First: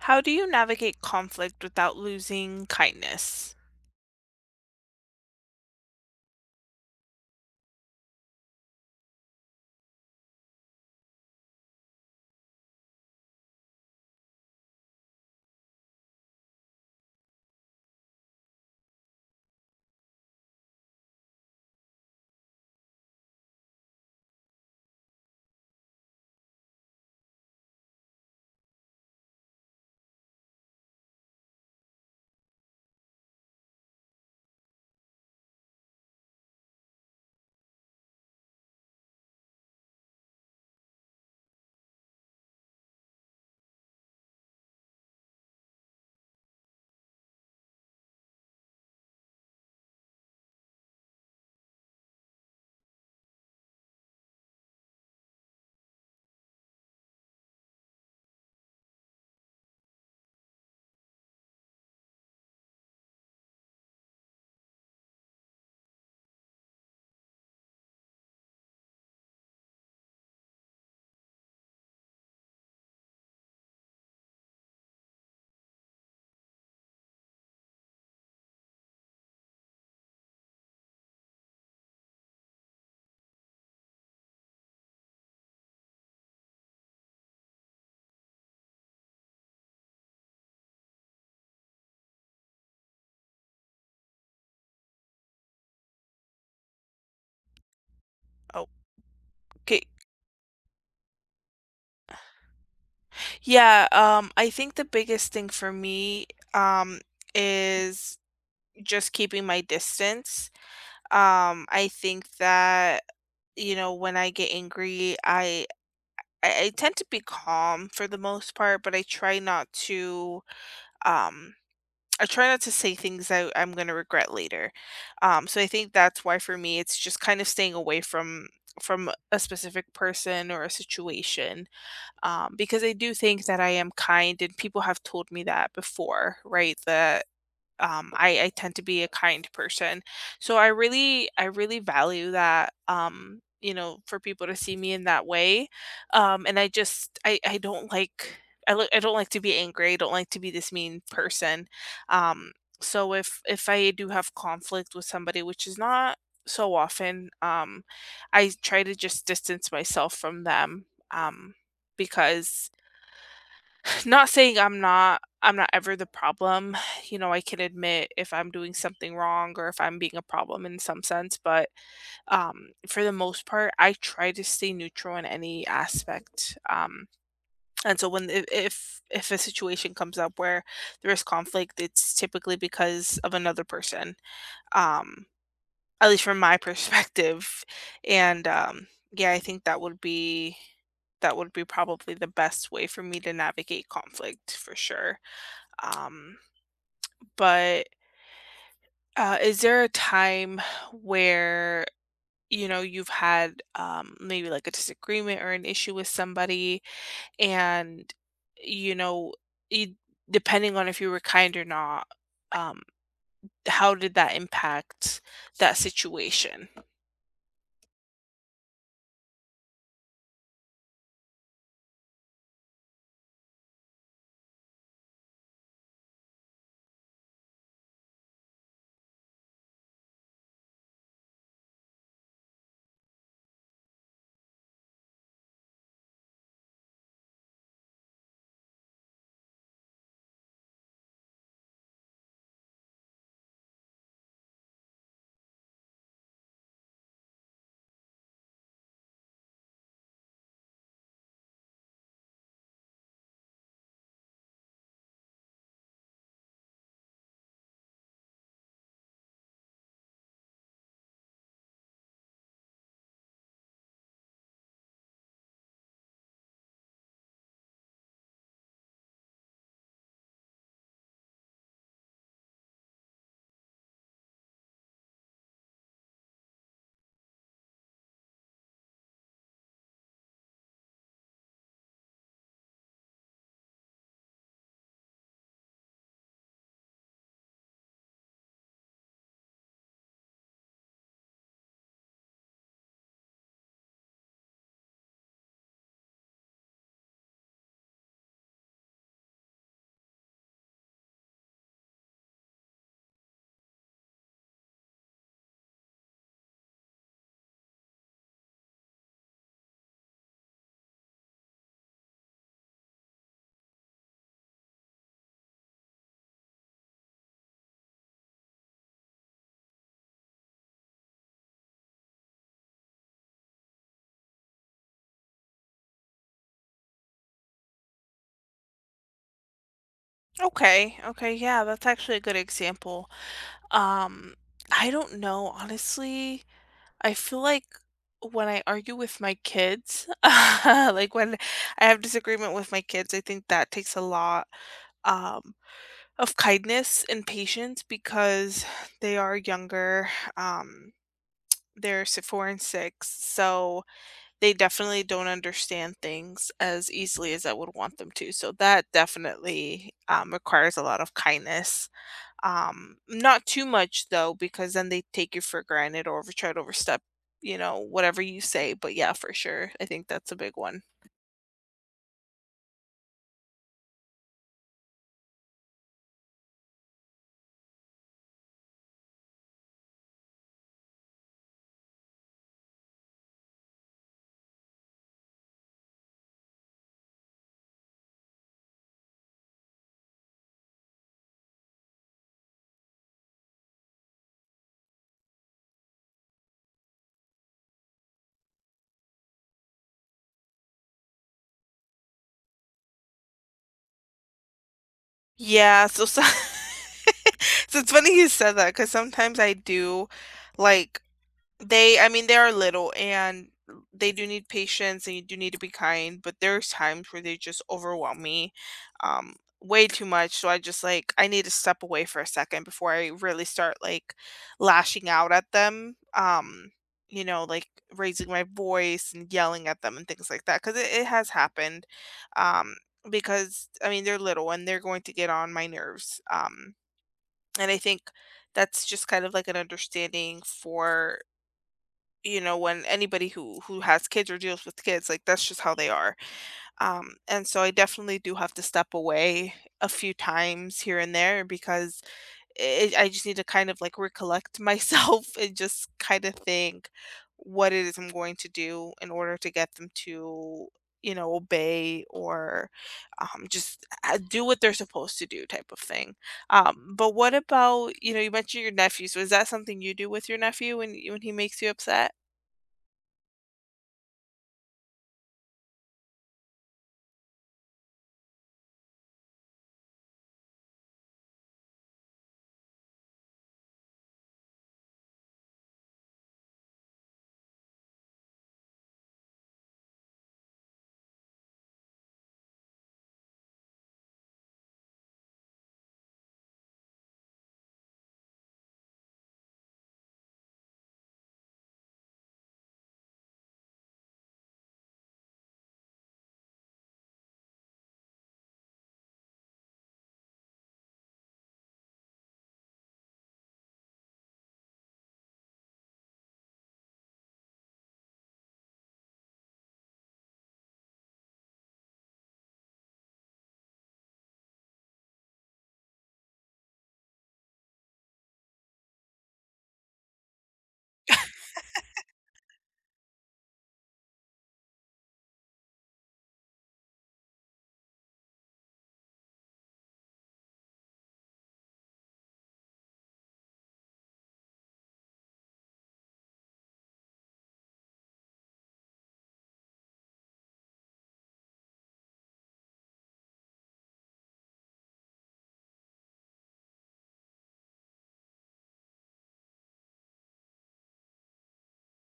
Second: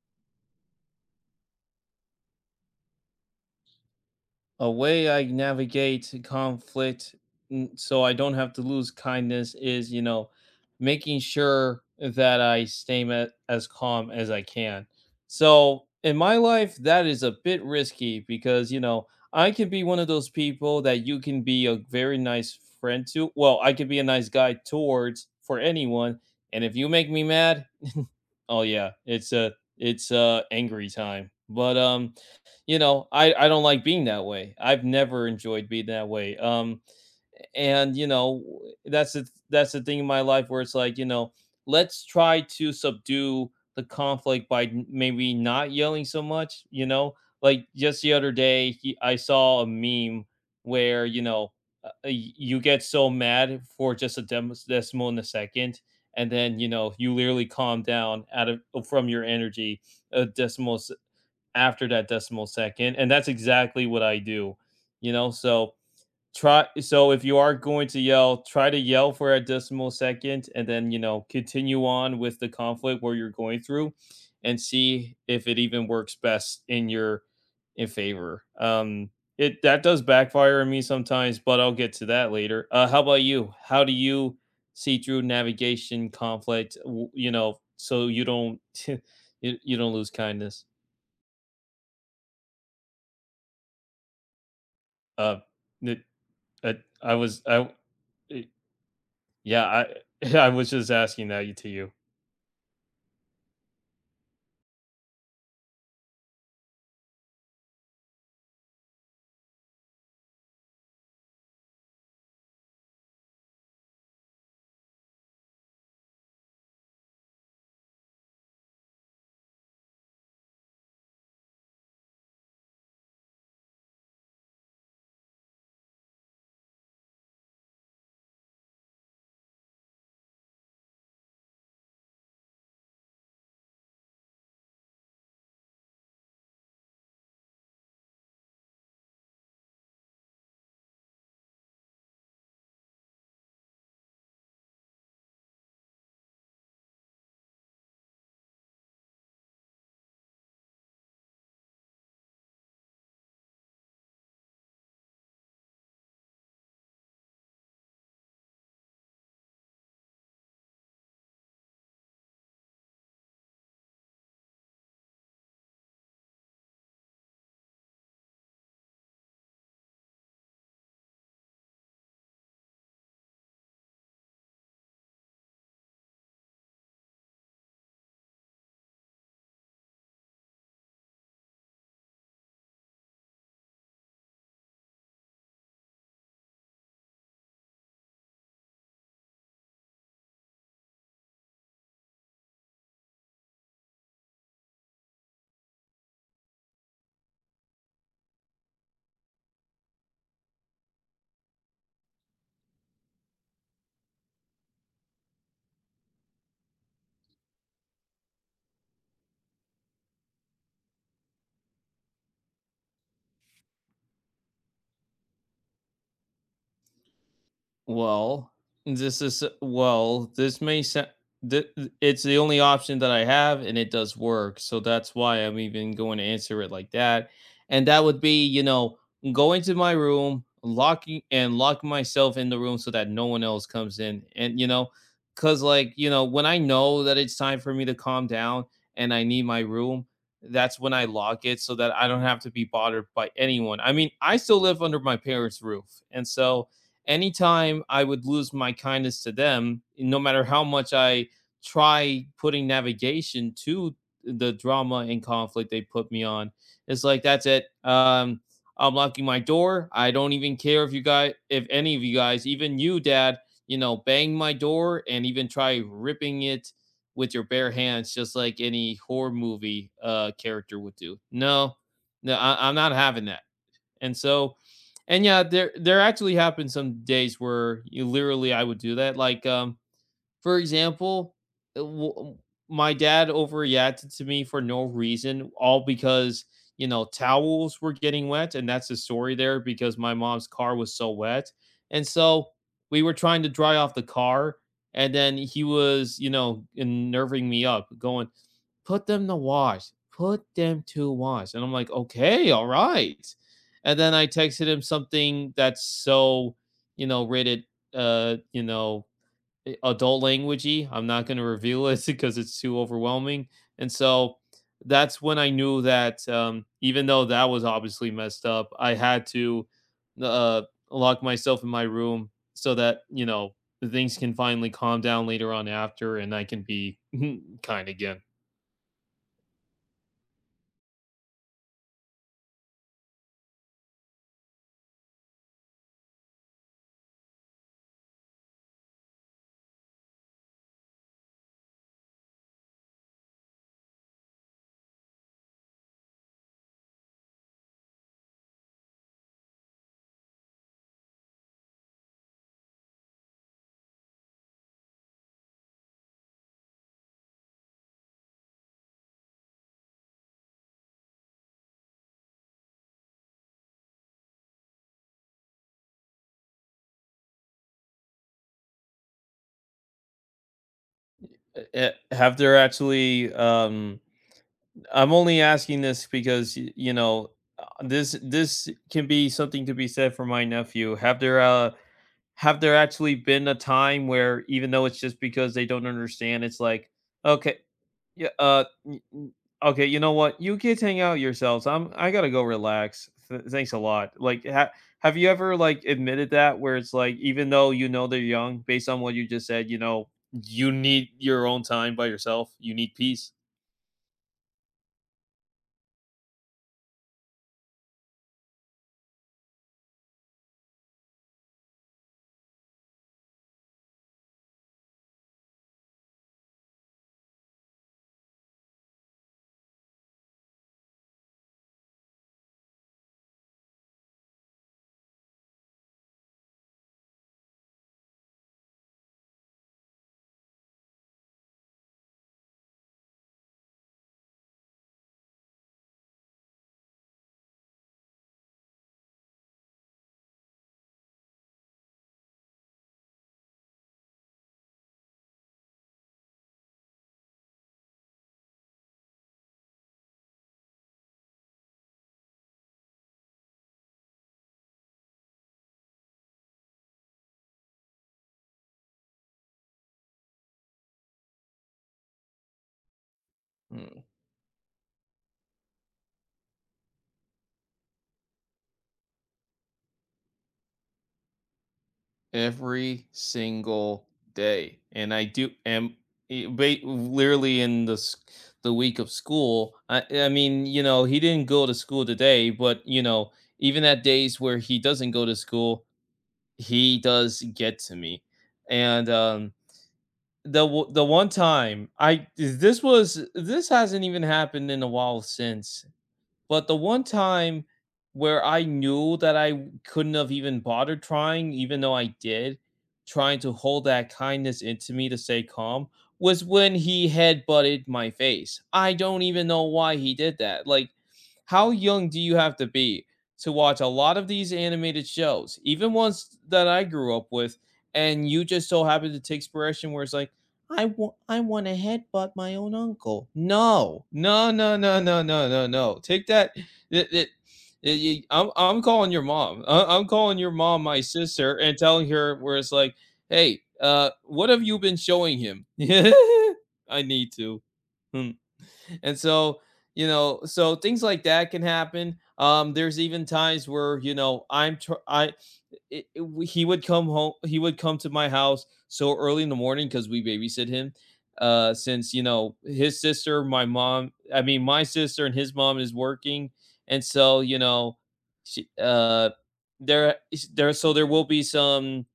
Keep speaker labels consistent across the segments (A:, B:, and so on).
A: How do you navigate conflict without losing kindness?
B: A way I navigate e conflict n so I don't have to lose kindness is, you know, making sure that I stay m as calm as I can. So in my life, that is a bit risky because, you know, I could be one of those people that you can be a very nice friend to Well, I could be a nice guy towards for anyone. And if you make me mad, oh, yeah, it's, uh, it's, uh, angry time. But, um, you know, I I don't like being that way. I've never enjoyed being that way. Um, and, you know, that's the th that's the thing in my life where it's like, you know, let's try to subdue the conflict by m maybe not yelling so much, you know? Like, just the other day, y I saw a meme where, you know, uh, y you get so mad for just a dems decimal in a second, and then, you know, you literally calm down out of from your energy a decimal se after that decimal second, and that's exactly what I do, you know. So, try so, if you are going to yell, try to yell for a decimal second and then, you know, continue on with the conflict where you're going through and see if it even works best in your e favor. Um, it that does backfire on me sometimes, but I'll get to that later. Uh, how about you? How do you see through navigation conflict, u you know, so you don't y you don't lose kindness? Uh, meh eh, I was I eh
A: Oh,
B: yeah.
A: kay
B: I I was just asking that y to you.
A: Yeah, um, I think the biggest thing for me, um, is just keeping my distance. Um, I think that, you know, when I get angry, I I I tend to be calm for the most part, but I try not to, um, I try not to say things that I'm gonna regret later. Um, so I think that's why for me it's just kinda staying away from from a specific person or a situation, um, because I do think that I am kind and people have told me that before, right? That, um, I I tend to be a kind person. So I really I really value that, um, you know, for people to see me in that way. Um, and I just, I I don't like, I l I don't like to be angry, I don't like to be this mean person. Um, so if if I do have conflict with somebody, which is not so often, um, I try to just distance myself from them, um, because Not saying I'm not I'm not ever the problem. You know, I can admit if I'm doing something wrong or if I'm being a problem in some sense, but, um, for the most part, I try to stay neutral in any aspect. Um, and so when, if if if a situation comes up where there is conflict, it's typically because of another person, um, at least from my perspective. And, um, yeah, I think that would be that would be probably the best way for me to navigate conflict for sure. Um, but uh, is there a time where, you know, you've had, um, maybe like a disagreement or an issue with somebody and, you know, it depending on if you were kind or not, um, how did that impact that situation?
B: Well, this is eh Well, this may sound Thi i it's the only option that I have and it does work. So, that's why I'm even going to answer it like that, and that would be, you know, going to my room, locking and lock myself in the room so that no one else comes in, and, you know 'cause, like, you know, when I know that it's time for me to calm down and I need my room, that's when I lock it, so that I don't have to be bothered by anyone. I mean, I still live under my parents' roof. And so anytime I would lose my kindness to them, no matter how much I try putting navigation to, uh, the drama and conflict they put me on, it's like, "That's it. Uh, I'm locking my door. I don't even care if you guy if any of you guys, even you, dad, you know, bang my door and even try ripping it with your bare hands, just like any horror movie, uh, character would do. No, n I I'm not having that." And so and yeah, there there actually happened some days where y literally I would do that. Like, um, for example, eh w w my dad overreacted to me for no reason, all because, you know, towels were getting wet. And that's the story there because my mom's car was so wet. And so we were trying to dry off the car, and then he was, you know, nerving me up going, "Put them to wash, put them to wash." And I'm, like, "Okay, all right." And then I texted him something that's so, you know, rated, uh, you know, eh, adult language-y. I'm not going to reveal it 'cause it's too overwhelming. And so that's when I knew that, um, even though that was obviously messed up, I had to, uh, lock myself in my room so that, you know, things can finally calm down later on after and I can be kind again.
A: Okay, okay, yeah, that's actually a good example, um, I don't know. Honestly, I feel like when I argue with my kids uh, like, when I have disagreement with my kids, I think that takes a lot, um, of kindness and patience because they are younger, um, they're s 4 and 6 so, they definitely don't understand things as easily as I would want them to, so that definitely, um, requires a lot of kindness, um, not too much though, because then they take you for granted or v try to overstep, you know, whatever you say, but yeah, for sure. I think that's a big one.
B: N uh, eh have there actually, um, I'm only asking this because, y you know, uh, this this can be something to be said for my nephew. Have there, uh have there actually been a time where even though it's just because they don't understand, it's like, okay yeah, uh, n n okay, you know what, "You kids hang out yourselves, I'm, I gotta go relax, th thanks a lot." Like, ha have you ever, like, admitted that, where it's like, even though you know they're young based on what you just said, you know, you need your own time by yourself, you need peace?
A: Yeah, so so so, it's funny you said that 'cause sometimes I do, like, they I mean, they're little and they do need patience, and you do need to be kind, but there's times where they just overwhelm me, um, way too much, so I just like I need to step away for a second before I really start like lashing out at them, um, you know, like raising my voice and yelling at them and things like that 'cause it it has happened, um, because, I mean, they're little and they're going to get on my nerves, um, and I think that's just kind of like an understanding for you know, when anybody who, who has kids or deals with kids, like that's just how they are, um, and so I definitely do have to step away a few times here and there because i it I just need to kind of like recollect myself and just kinda think what it is I'm going to do in order to get them to, you know, obey or, um, just
B: Mm.
A: a a do what they're supposed to do type of thing, um, but what about, you know, you mentioned your nephew, so is that something you do with your nephew when when he makes you upset?
B: Every single day, and I do am e be literally in the s the week of school, uh, I mean, you know, he didn't go to school today, but, you know, even at days where he doesn't go to school, he does get to me. And, uh, the o the one time I thi this was this hasn't even happened in a while since, but the one time, where I knew that I couldn't've even bothered trying, even though I did trying to hold that kindness in to me to stay calm was when he headbutted my face, I don't even know why he did that, like, how young do you have to be to watch a lot of these animated shows, even ones that I grew up with, and you just so happen to take spiration where it's like, "I wa I wanna headbutt my own uncle," no, no, no, no, no, no, no, no, take that the the ye ye I'm I'm calling your mom, uh, I'm calling your mom, my sister, and telling her where it's like, "Hey, uh, what have you been showing him?" I need to. Hm. And so, you know, so things like that can happen, um, there's even times where, you know, I'm tr I eh, it w he would come ho he would come to my house so early in the morning 'cause we babysit him, uh, since, you know, his sister, my mom, I mean, my sister and his mom is working. And so, you know, she, uh, there ish there so there will be some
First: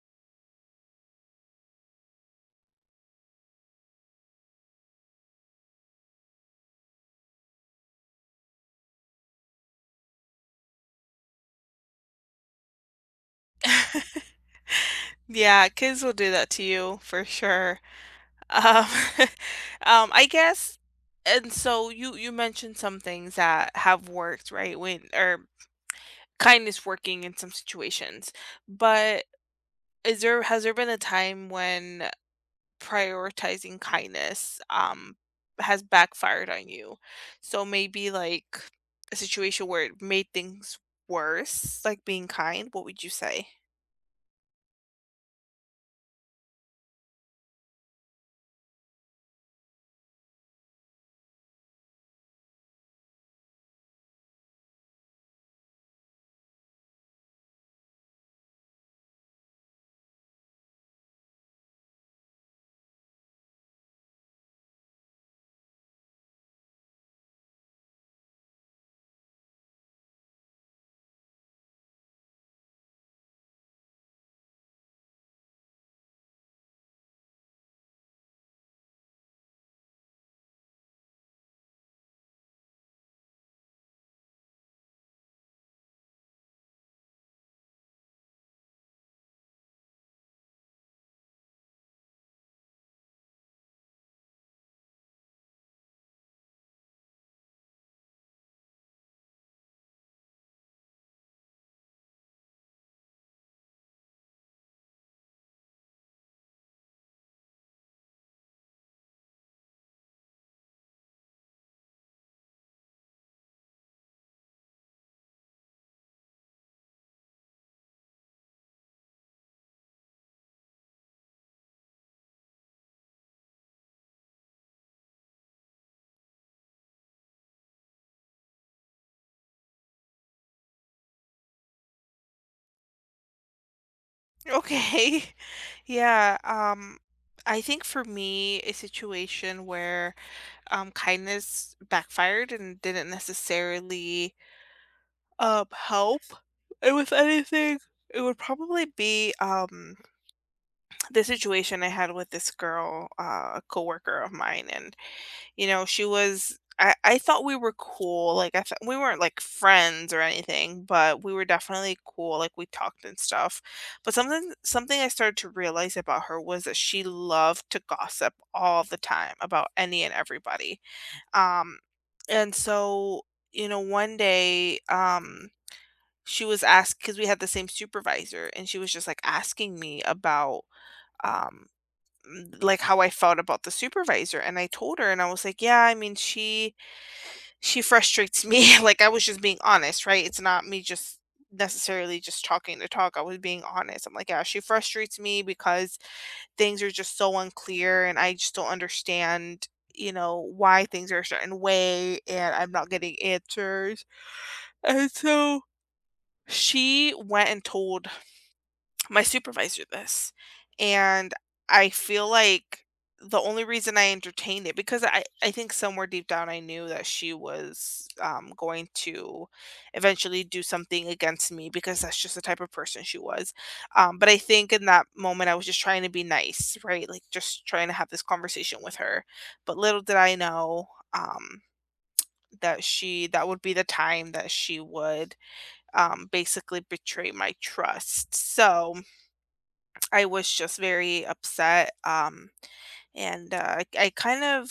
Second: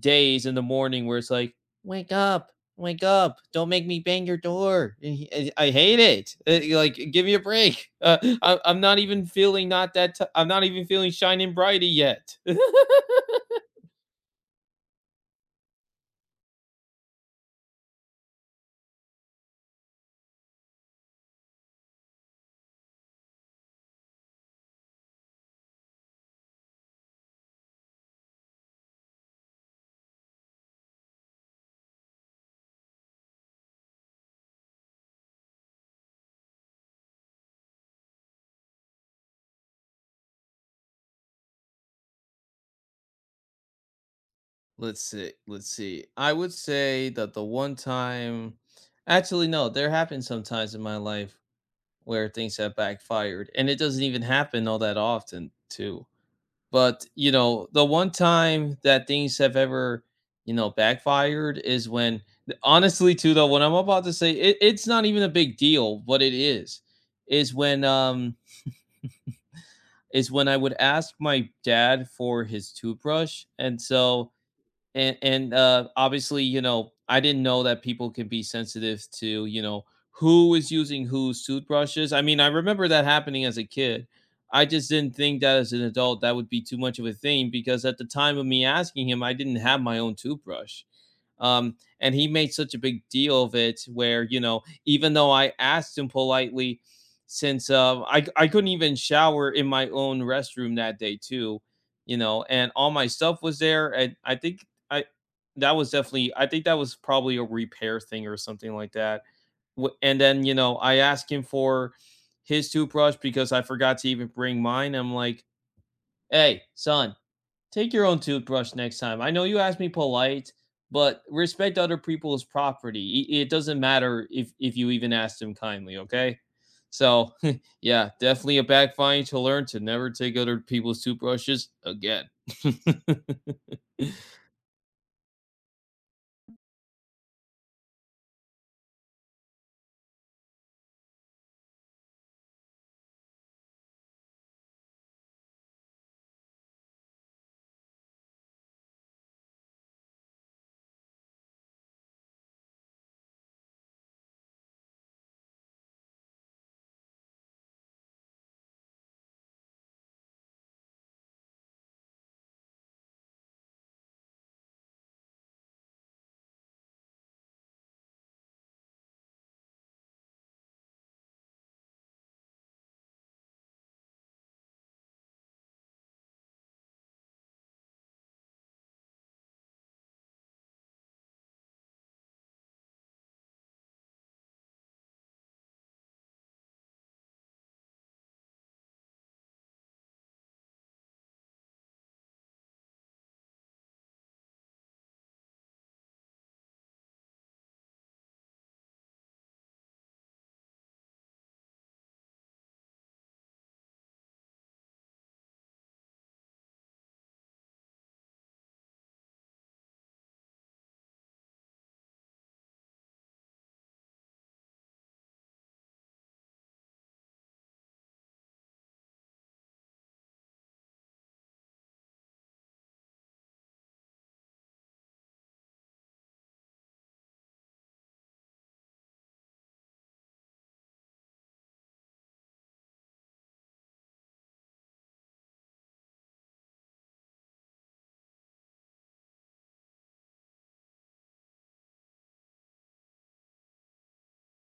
B: days in the morning where it's like, "Wake up, wake up, don't make me bang your door," e I hate it, eh, like, give me a break, uh, I'm I'm not even feeling not that ti I'm not even feeling shiny and brighty yet.
A: Yeah, kids will do that to you for sure, um, um, I guess and so you, you mentioned some things that have worked, right, when or kindness working in some situations, but is there has there been a time when, uh, prioritizing kindness, um, has backfired on you? So maybe like a situation where it made things worse, like being kind, what would you say?
B: Let's see, let's see. I would say that the one time actually, no, there have been some times in my life where things have backfired, and it doesn't even happen all that often too. But, you know, the one time that things have ever, you know, backfired is when, eh honestly too, though, what I'm about to say, it it's not even a big deal what it is, is when, um is when I would ask my dad for his toothbrush, and so and and, um, obviously, you know, I didn't know that people could be sensitive to, you know, who is using whose toothbrushes, I mean, I remember that happening as a kid. I just didn't think that as an adult that would be too much of a thing because at the time of me asking him, I didn't have my own toothbrush. Um, and he made such a big deal of it where, you know, even though I asked him politely since, um, I c couldn't even shower in my own restroom that day too, you know, and all my stuff was there, and I think I that was definitely I think that was probably a repair thing or something like that w and then, you know, I asked him for his toothbrush because I forgot to even bring mine, I'm like, "Hey, son, take your own toothbrush next time, I know you asked me polite, but respect other people's property, i it doesn't matter if if you even asked him kindly, okay?" So yeah, definitely a backfiring to learn to never take other people's toothbrushes again.
A: Okay. Yeah, um, I think for me a situation where, um, kindness backfired and didn't necessarily uh, help with anything, it would probably be, um, the situation I had with this girl, uh, a coworker of mine, and, you know, she was I I thought we were cool, like I th we weren't like friends or anything, but we were definitely cool, like we talked and stuff, but something something I started to realize about her was that she loved to gossip all the time about any and everybody. Um, and so, you know, one day, um, she was ask 'cause we had the same supervisor and she was just like asking me about, um, like how I felt about the supervisor, and I told her and I was like: "Yeah, I mean, she she frustrates me" Like I was just being honest, right? It's not me just necessarily just talking to talk, I was being honest. I'm like: "Yeah, she frustrates me because things are just so unclear and I just don't understand, you know, why things are a certain way and I'm not getting answers," and so she went and told my supervisor this. And I feel like the only reason I entertained it because I I think somewhere deep down, I knew that she was, um, going to eventually do something against me because that's just the type of person she was, um, but I think in that moment, I was just trying to be nice, right? Like just trying to have this conversation with her. But little did I know, um, that she that would be the time that she would, um, basically betray my trust, so I was just very upset, um, and I I kind of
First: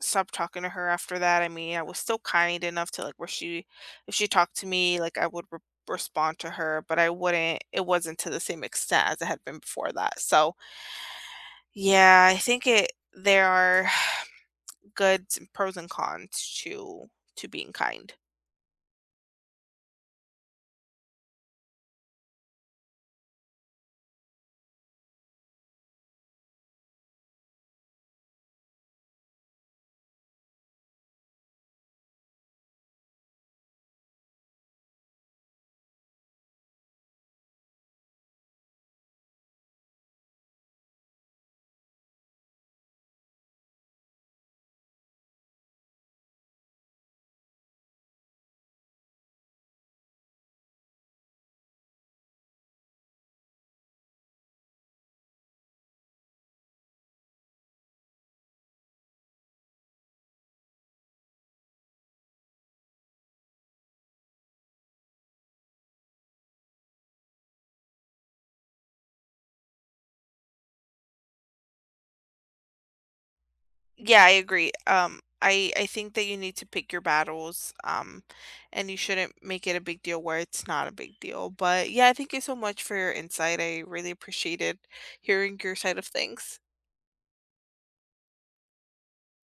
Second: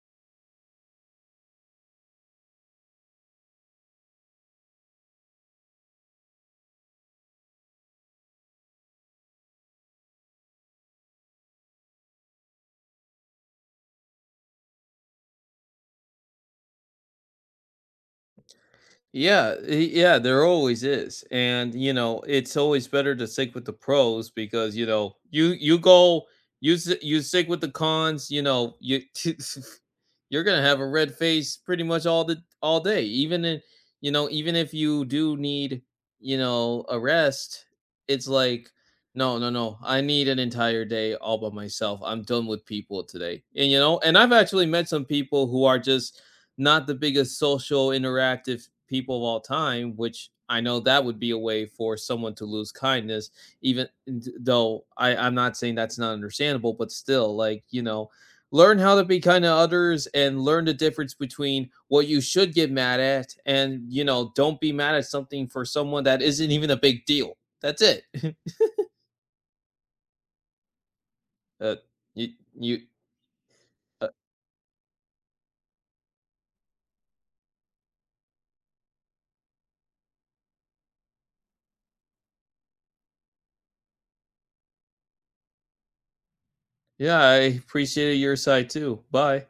A: stopped talking to her after that, I mean, I was still kind enough to like where she if she talked to me, like I would r respond to her, but I wouldn't it wasn't to the same extent as it had been before that, so Yeah, I think it there are good pros and cons to to being kind.
B: Yeah, eh, yeah, there always is, and, you know, it's always better to stick with the pros because, you know, you you go, you s you stick with the cons, you know, you you're gonna have a red face pretty much all the all day. Even if you know, even if you do need, you know, a rest, it's like, "No, no, no, I need an entire day all by myself, I'm done with people today," and, you know and I've actually met some people who are just not the biggest social interactive people of all time, which I know that would be a way for someone to lose kindness, even th though I I'm not saying that's not understandable, but still, like, you know, learn how to be kind to others and learn the difference between what you should get mad at and, you know, don't be mad at something for someone that isn't even a big deal. That's it. Uh, y you Uh
A: Yeah, I agree, um, I I think that you need to pick your battles, um, and you shouldn't make it a big deal where it's not a big deal, but yeah, thank you so much for your insight. I really appreciated hearing your side of things.
B: Yeah, I appreciated your side too. Bye